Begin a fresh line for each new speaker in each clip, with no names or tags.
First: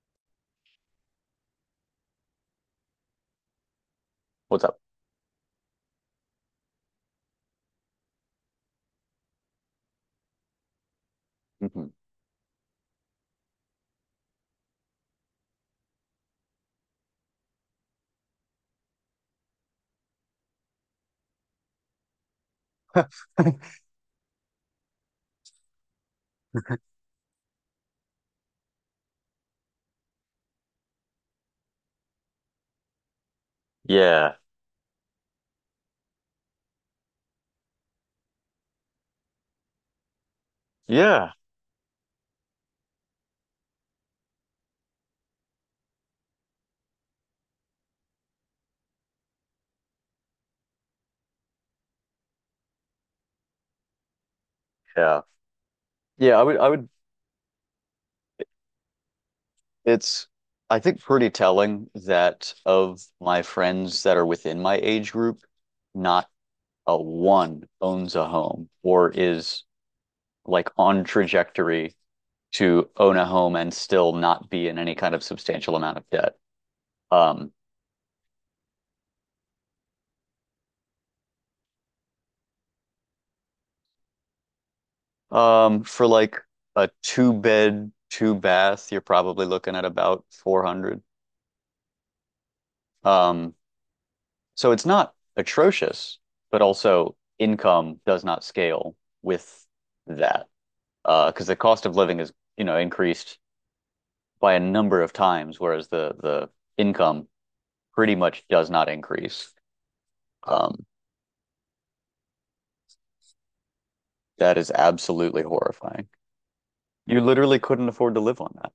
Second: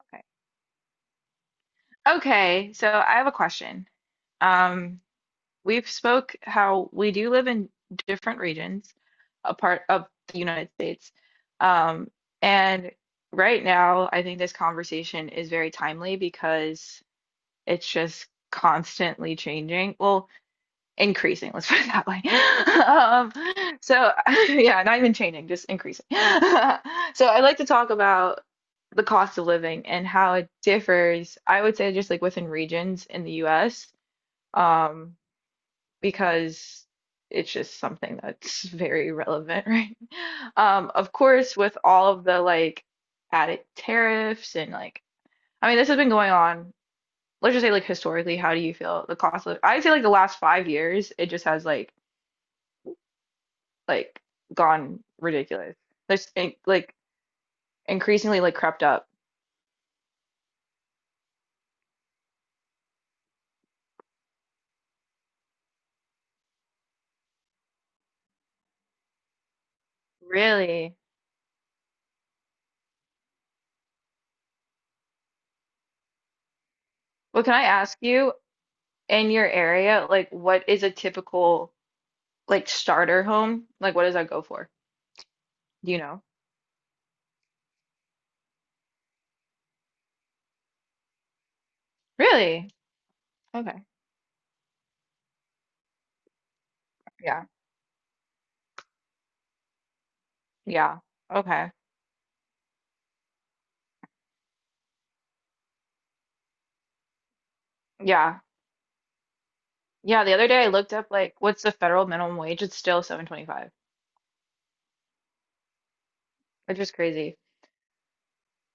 Okay, Okay, so I have a question.
What's up?
Um, we've spoke how we do live in different regions, a part of the United States.
Mhm.
Um, and right now, I think this conversation is very timely because it's just constantly changing. Well, increasing, let's put it that way. Um, so, yeah, not even changing, just increasing. So, I like to talk about the cost of living and how it differs, I would say, just like within regions in the US,
Yeah.
um, because it's just something that's very relevant, right? Of
Yeah.
course, with all of the like added tariffs and like, I mean, this has been going on. Let's just say, like, historically, how do you feel the cost of? I'd say, like, the last 5 years, it just has like gone
Yeah.
ridiculous.
Yeah, I would
Like increasingly like crept up.
It's I think pretty telling that of my friends that are within my age group, not a one owns a home or is like
Really?
on trajectory to own a home and still not be in any kind of substantial amount of debt.
Well,
Um,
can I ask you in your area, like what is a typical like starter home? Like what does that go for? Do you
for
know?
like a two bed, two bath, you're probably looking at about 400.
Really?
Um,
Okay.
So it's not atrocious, but also
Yeah.
income does not scale with that
Yeah.
because the
Okay.
cost of living is, you know, increased by a number of times, whereas the income pretty
Yeah.
much does not increase.
Yeah, the other day I
Um,
looked up like what's the federal minimum wage? It's still 7.25,
that is absolutely horrifying.
which is
You
crazy.
literally couldn't afford to live on that.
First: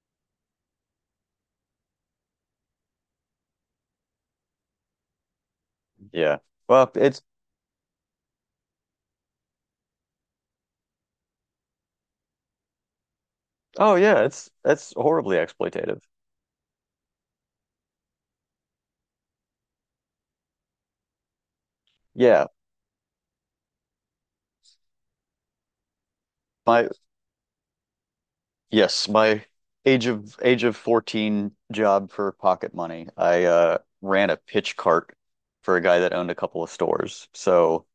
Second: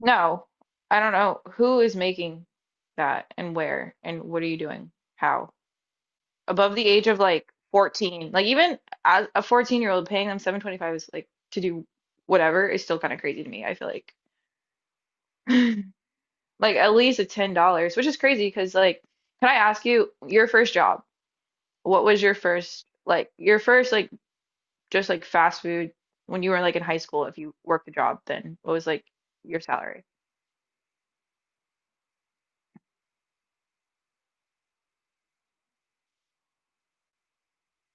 No. I don't know who is making that and where and what are you doing? How?
Yeah.
Above the
Well,
age of
it's
like 14, like even as a 14-year-old paying them 725 is like to do whatever is still kind of crazy to me, I feel
oh
like.
yeah, it's that's horribly exploitative.
Like at least a $10, which is crazy because like, can I ask you your first job? What was
Yeah.
your first like just like fast food when you were like in
My
high school if you worked a job, then what was like
Yes, my
your salary?
age of 14 job for pocket money. I ran a pitch cart for a guy that owned a couple of stores. So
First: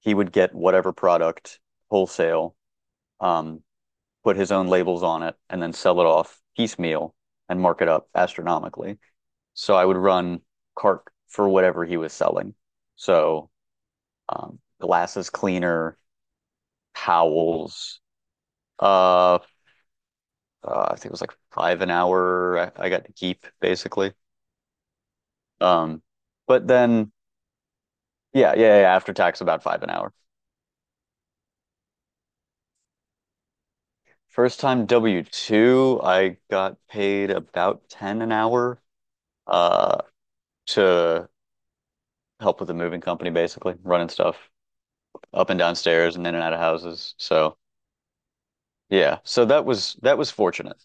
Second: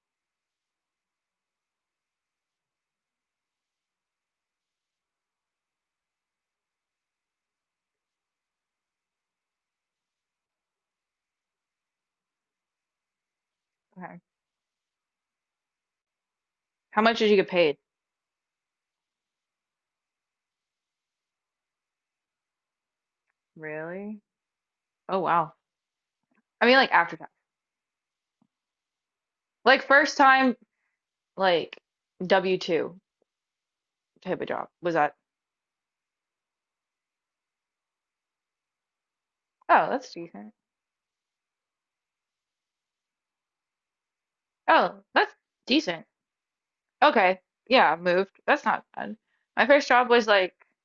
he would get whatever product wholesale, um, put his own labels on it, and then sell it off piecemeal and mark it up astronomically. So I would run cart for whatever he was selling. So
Okay,
glasses cleaner,
how much did you get paid?
towels, uh, I think it was like five an hour I got to keep basically.
Really? Oh, wow.
Um, but
I mean like
then
after tax.
yeah, after tax about five
Like
an hour.
first time like W-2 type of
First
job,
time
was that?
W-2, I got paid about 10 an hour
Oh,
uh
that's decent.
to help with the moving company basically, running stuff
Oh, that's
up and
decent.
downstairs and in and out of houses.
Okay.
So,
Yeah, moved. That's not bad.
yeah. So that
My first
was
job
that
was
was
like,
fortunate.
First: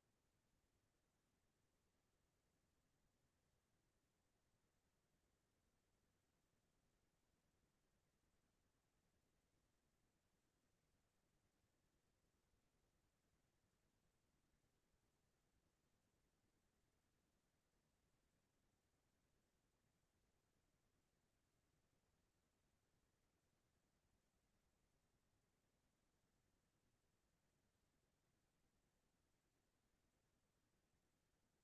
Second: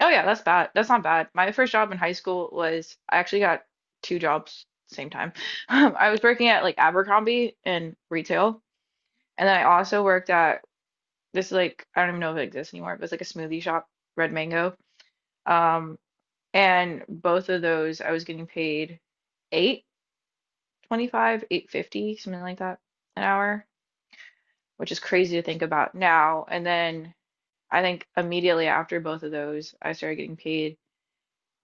oh yeah, that's bad. That's not bad. My first job in high school was I actually got two jobs same time. I was working at like Abercrombie in retail, and then I also worked at, this is, like I don't even know if it exists anymore. It was like a smoothie shop, Red Mango. Um, and both of those I was getting paid 8.25, 8.50, something like that an hour. Which is crazy to think about now. And then I think immediately after both of those, I started getting paid.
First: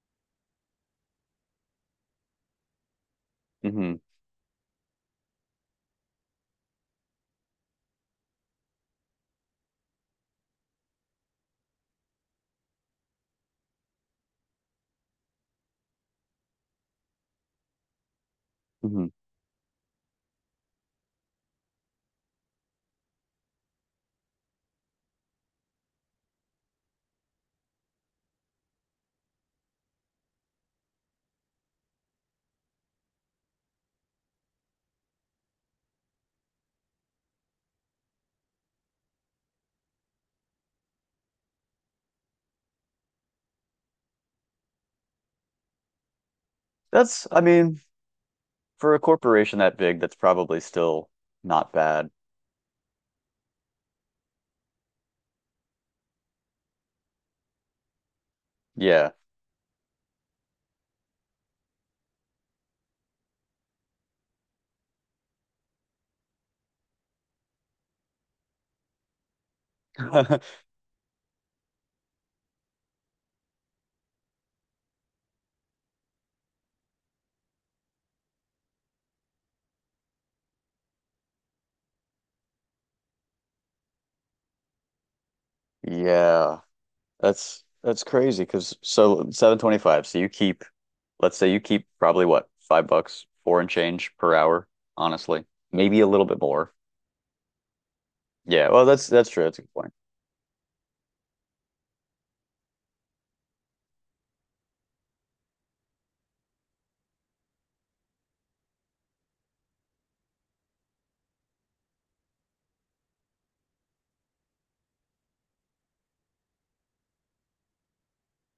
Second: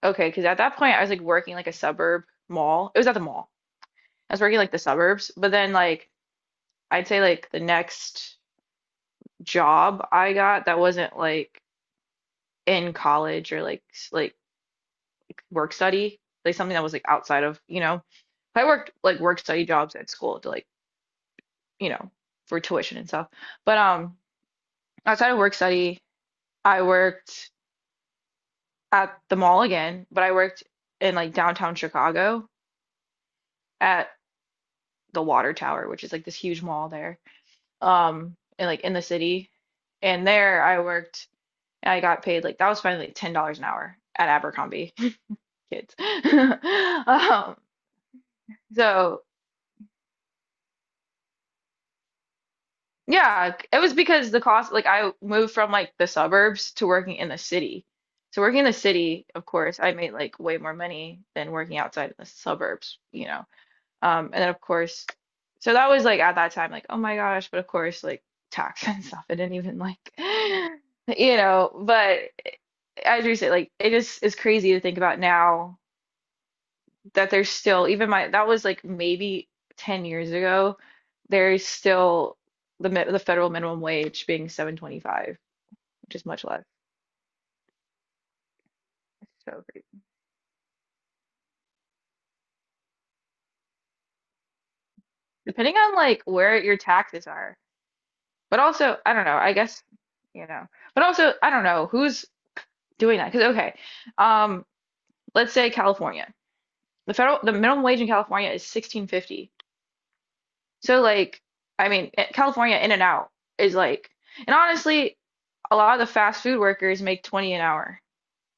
Okay, because at that point I was like working like a suburb mall. It was at the mall.
hmm
I was working like the suburbs, but then like I'd say like the next job I got that wasn't like in college or like like work study, like something that was like outside of, you know, I worked
hmm
like work study jobs at school to like, you know, for tuition and stuff. But outside of work study, I worked at the mall again, but I worked in like downtown Chicago at the Water Tower, which is like this huge mall there, and like in the city. And there I worked and I got paid like that was finally like $10 an hour at Abercrombie kids.
That's I
Um,
mean, for a
so
corporation that big, that's probably still not bad.
yeah, it was because the cost like I moved from like the suburbs to working in the city. So working in the
Yeah.
city, of course, I made like way more money than working outside in the suburbs, you know. And then of course, so that was like at that time, like, oh my gosh, but of course, like tax and stuff, I didn't even like, you know, but as you say, like it just is crazy to think about now that there's still even my that was like maybe 10 years ago, there's still the federal minimum wage being 7.25, which is much
Yeah.
less.
That's crazy because so
It's so crazy.
725. So you keep, let's say you keep probably what, $5, four and change per hour, honestly.
Depending on
Maybe a
like
little bit
where
more.
your taxes are, but
Yeah, well
also,
that's
I don't
that's
know,
true.
I
That's a good
guess,
point.
you know, but also, I don't know who's doing that because okay. um. Let's say California. The minimum wage in California is 16.50. So like I mean California in and out is like and honestly a lot of the fast food workers make 20 an hour.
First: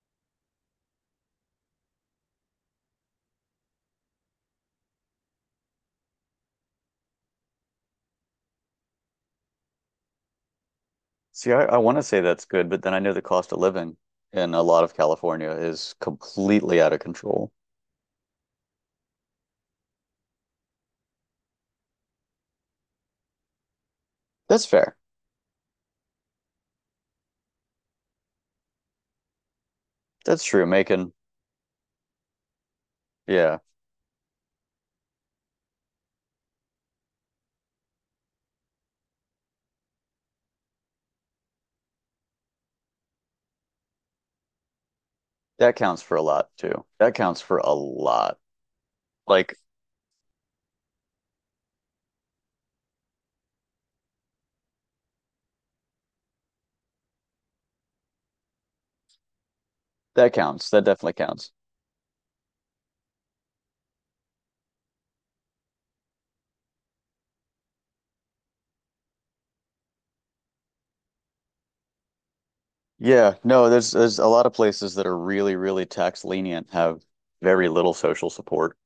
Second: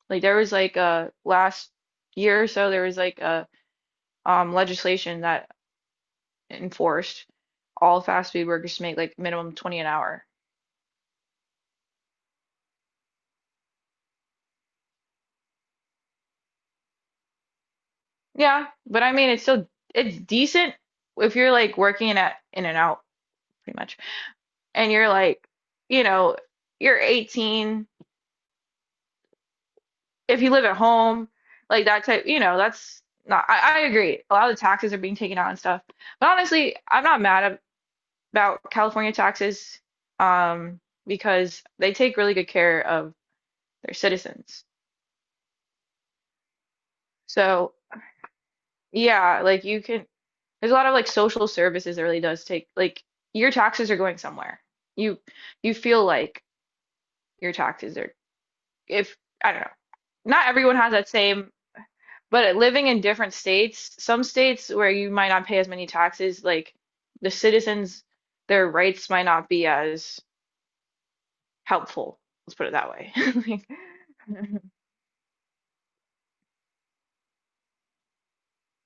Like there was like a last year or so there was like a legislation that enforced all fast food workers to make like minimum 20 an hour.
See, I want to say that's good, but then I know the cost of living in a lot of California is completely out of control.
Yeah, but I mean it's still it's decent if you're like working in at in and out pretty much
That's
and
fair.
you're like you know you're 18 if
That's
you live
true.
at
Making,
home, like that type, you know, that's not,
yeah,
I agree. A lot of the taxes are being taken out and stuff. But honestly, I'm not mad about California taxes, um, because they take really good care of their citizens.
that counts for a lot too. That counts for a
So,
lot.
yeah,
Like
like you can, there's a lot of like social services that really does take, like your taxes are going somewhere. You you feel like your taxes are, if, I don't know,
that
not
counts.
everyone
That
has that
definitely
same.
counts.
But living in different states, some states where you might not pay as many taxes, like the citizens, their rights might not be as helpful. Let's put it that
Yeah,
way.
no, there's a lot
Like,
of places that are really, really tax lenient, have very little social support.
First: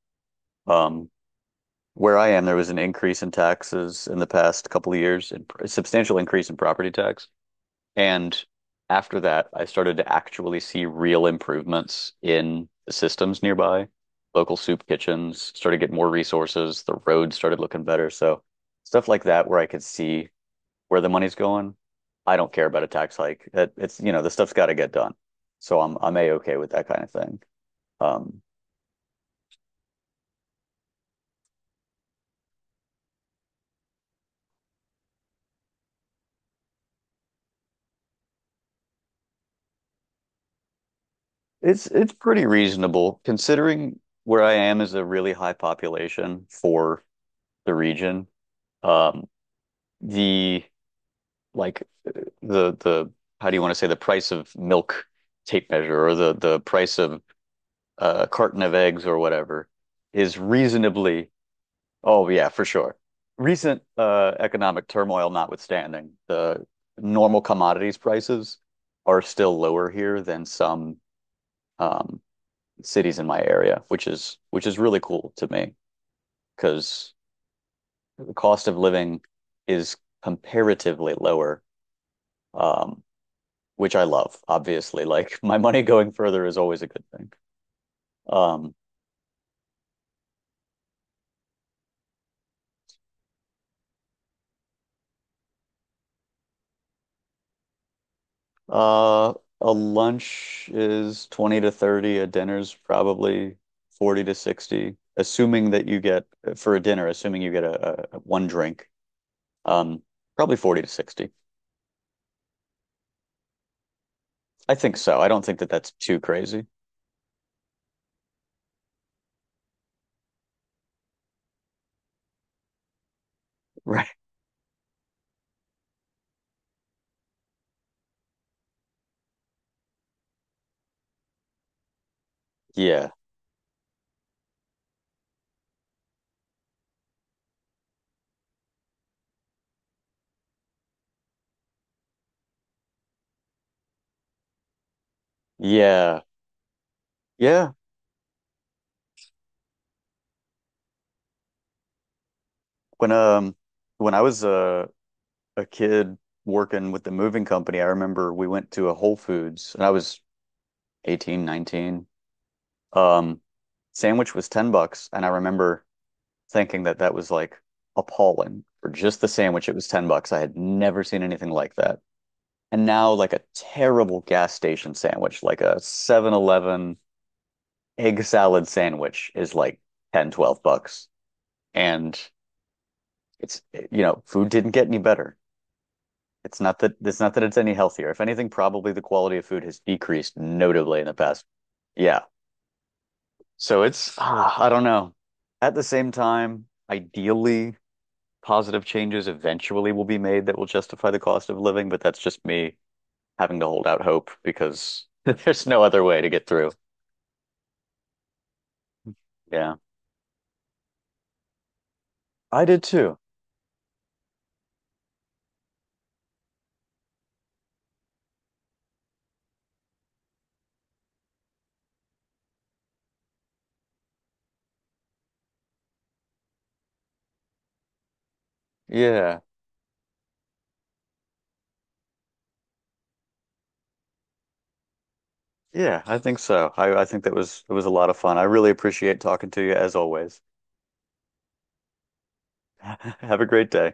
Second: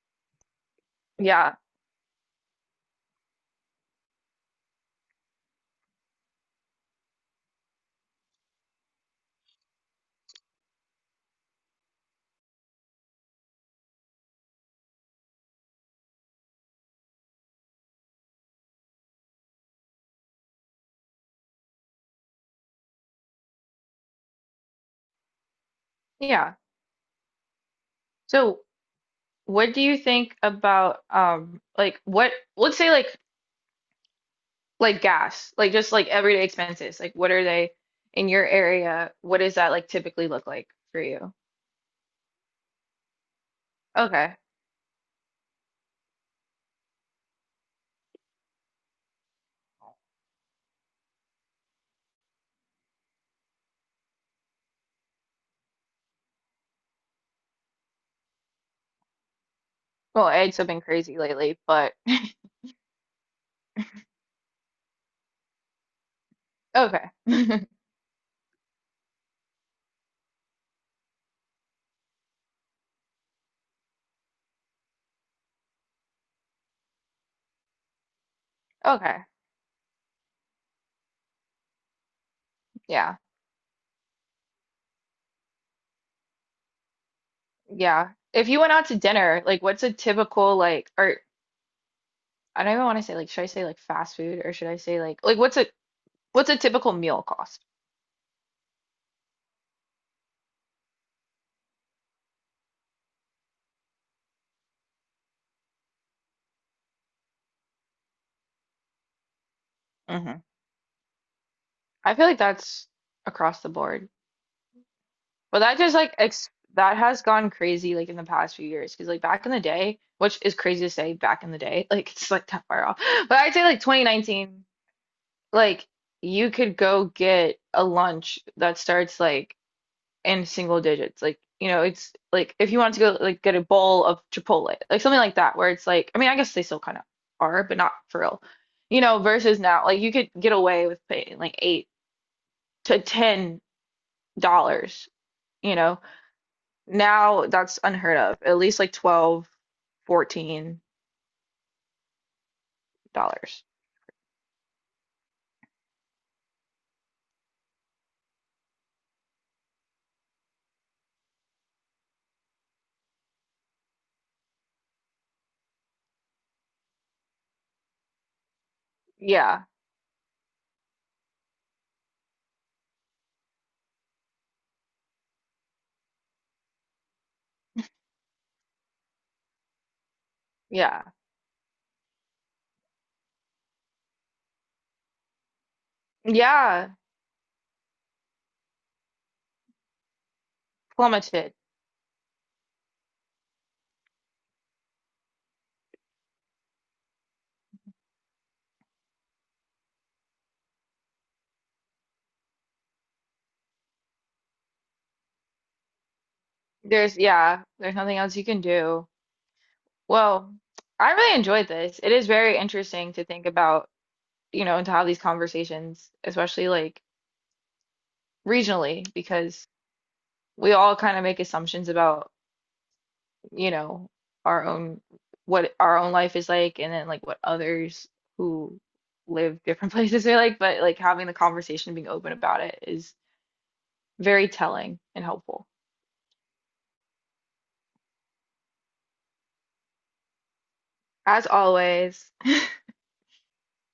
Um,
yeah,
where I am, there was an increase in taxes in the past couple of years, and a substantial increase in property tax. And after that, I started to actually see real improvements in the systems nearby. Local soup kitchens started to get more resources. The roads started looking better. So stuff like that where I could see where the money's going, I don't care about a tax hike. It's you know the stuff's got to get done, so I'm a
yeah.
okay with that kind of thing. Um,
So, what do you think about like what let's say like gas, like just like everyday expenses. Like what are they in your area? What does that like typically look like for you?
it's pretty reasonable considering
Okay.
where I am is a really high population for the region. Um, the like the how do you want to say the price of milk tape measure or the price of a carton of eggs or whatever
Well,
is
eggs have been crazy
reasonably.
lately, but
Oh, yeah, for sure. Recent economic turmoil notwithstanding, the
okay.
normal commodities prices are still lower here than some um, cities in my area, which is really cool to me because the cost of living
Okay.
is comparatively lower, um,
Yeah.
which I love, obviously. Like my money going further is always a good thing.
Yeah. If you went
Um,
out to dinner, like what's a typical like or I don't even want to say like should I say like fast food or should I say like what's a typical meal cost?
Uh, a lunch is 20 to 30, a dinner's probably 40 to 60, assuming that you get for a dinner, assuming you get a one drink, um,
hmm
probably 40 to 60.
I feel like that's across the board.
I think so. I don't think
But
that
that
that's
just like
too
ex
crazy.
that has gone crazy like in the past few years because like back in the day, which is crazy to say back in the day, like it's like that far off. But I'd say like
Right.
2019, like you could go get a lunch that starts like in single digits. Like, you know, it's like if you wanted to
Yeah.
go like get a bowl of Chipotle, like something like that, where it's like, I mean, I guess they still kind of are, but not for real. You know, versus now, like you could get away with paying like $8 to $10, you know.
Yeah.
Now
Yeah.
that's unheard of. At least like 12, fourteen
When um
dollars.
when I was a kid working with the moving company, I remember we went to a Whole Foods and I was 18, 19. Um, Sandwich was 10 bucks and I remember thinking that that was like appalling for just the
Yeah,
sandwich. It was 10 bucks. I had never seen anything like that. And now, like a terrible gas station sandwich, like a 7-Eleven egg salad sandwich, is like ten, twelve
yeah.
bucks. And it's, you know, food didn't get any better. It's not
Yeah,
that it's not that it's any healthier. If anything, probably the quality of food has decreased notably in the past.
plummeted.
Yeah. So it's, ah, I don't know. At the same time, ideally, positive changes eventually will be made that will justify the cost of living, but that's just me having to hold out hope because there's no other way to get through.
There's yeah, there's nothing else you can do.
Yeah.
Well, I really enjoyed this. It is very
I did
interesting
too.
to think about, you know, and to have these conversations, especially like regionally, because we all kind of make assumptions about, you know, our own what our own life is like and then like what others who
Yeah.
live different places are like, but like having the conversation, being open about it is very telling and helpful.
Yeah, I think so. I think that was it was a lot of fun. I really appreciate talking to you as always.
As always,
Have a great day.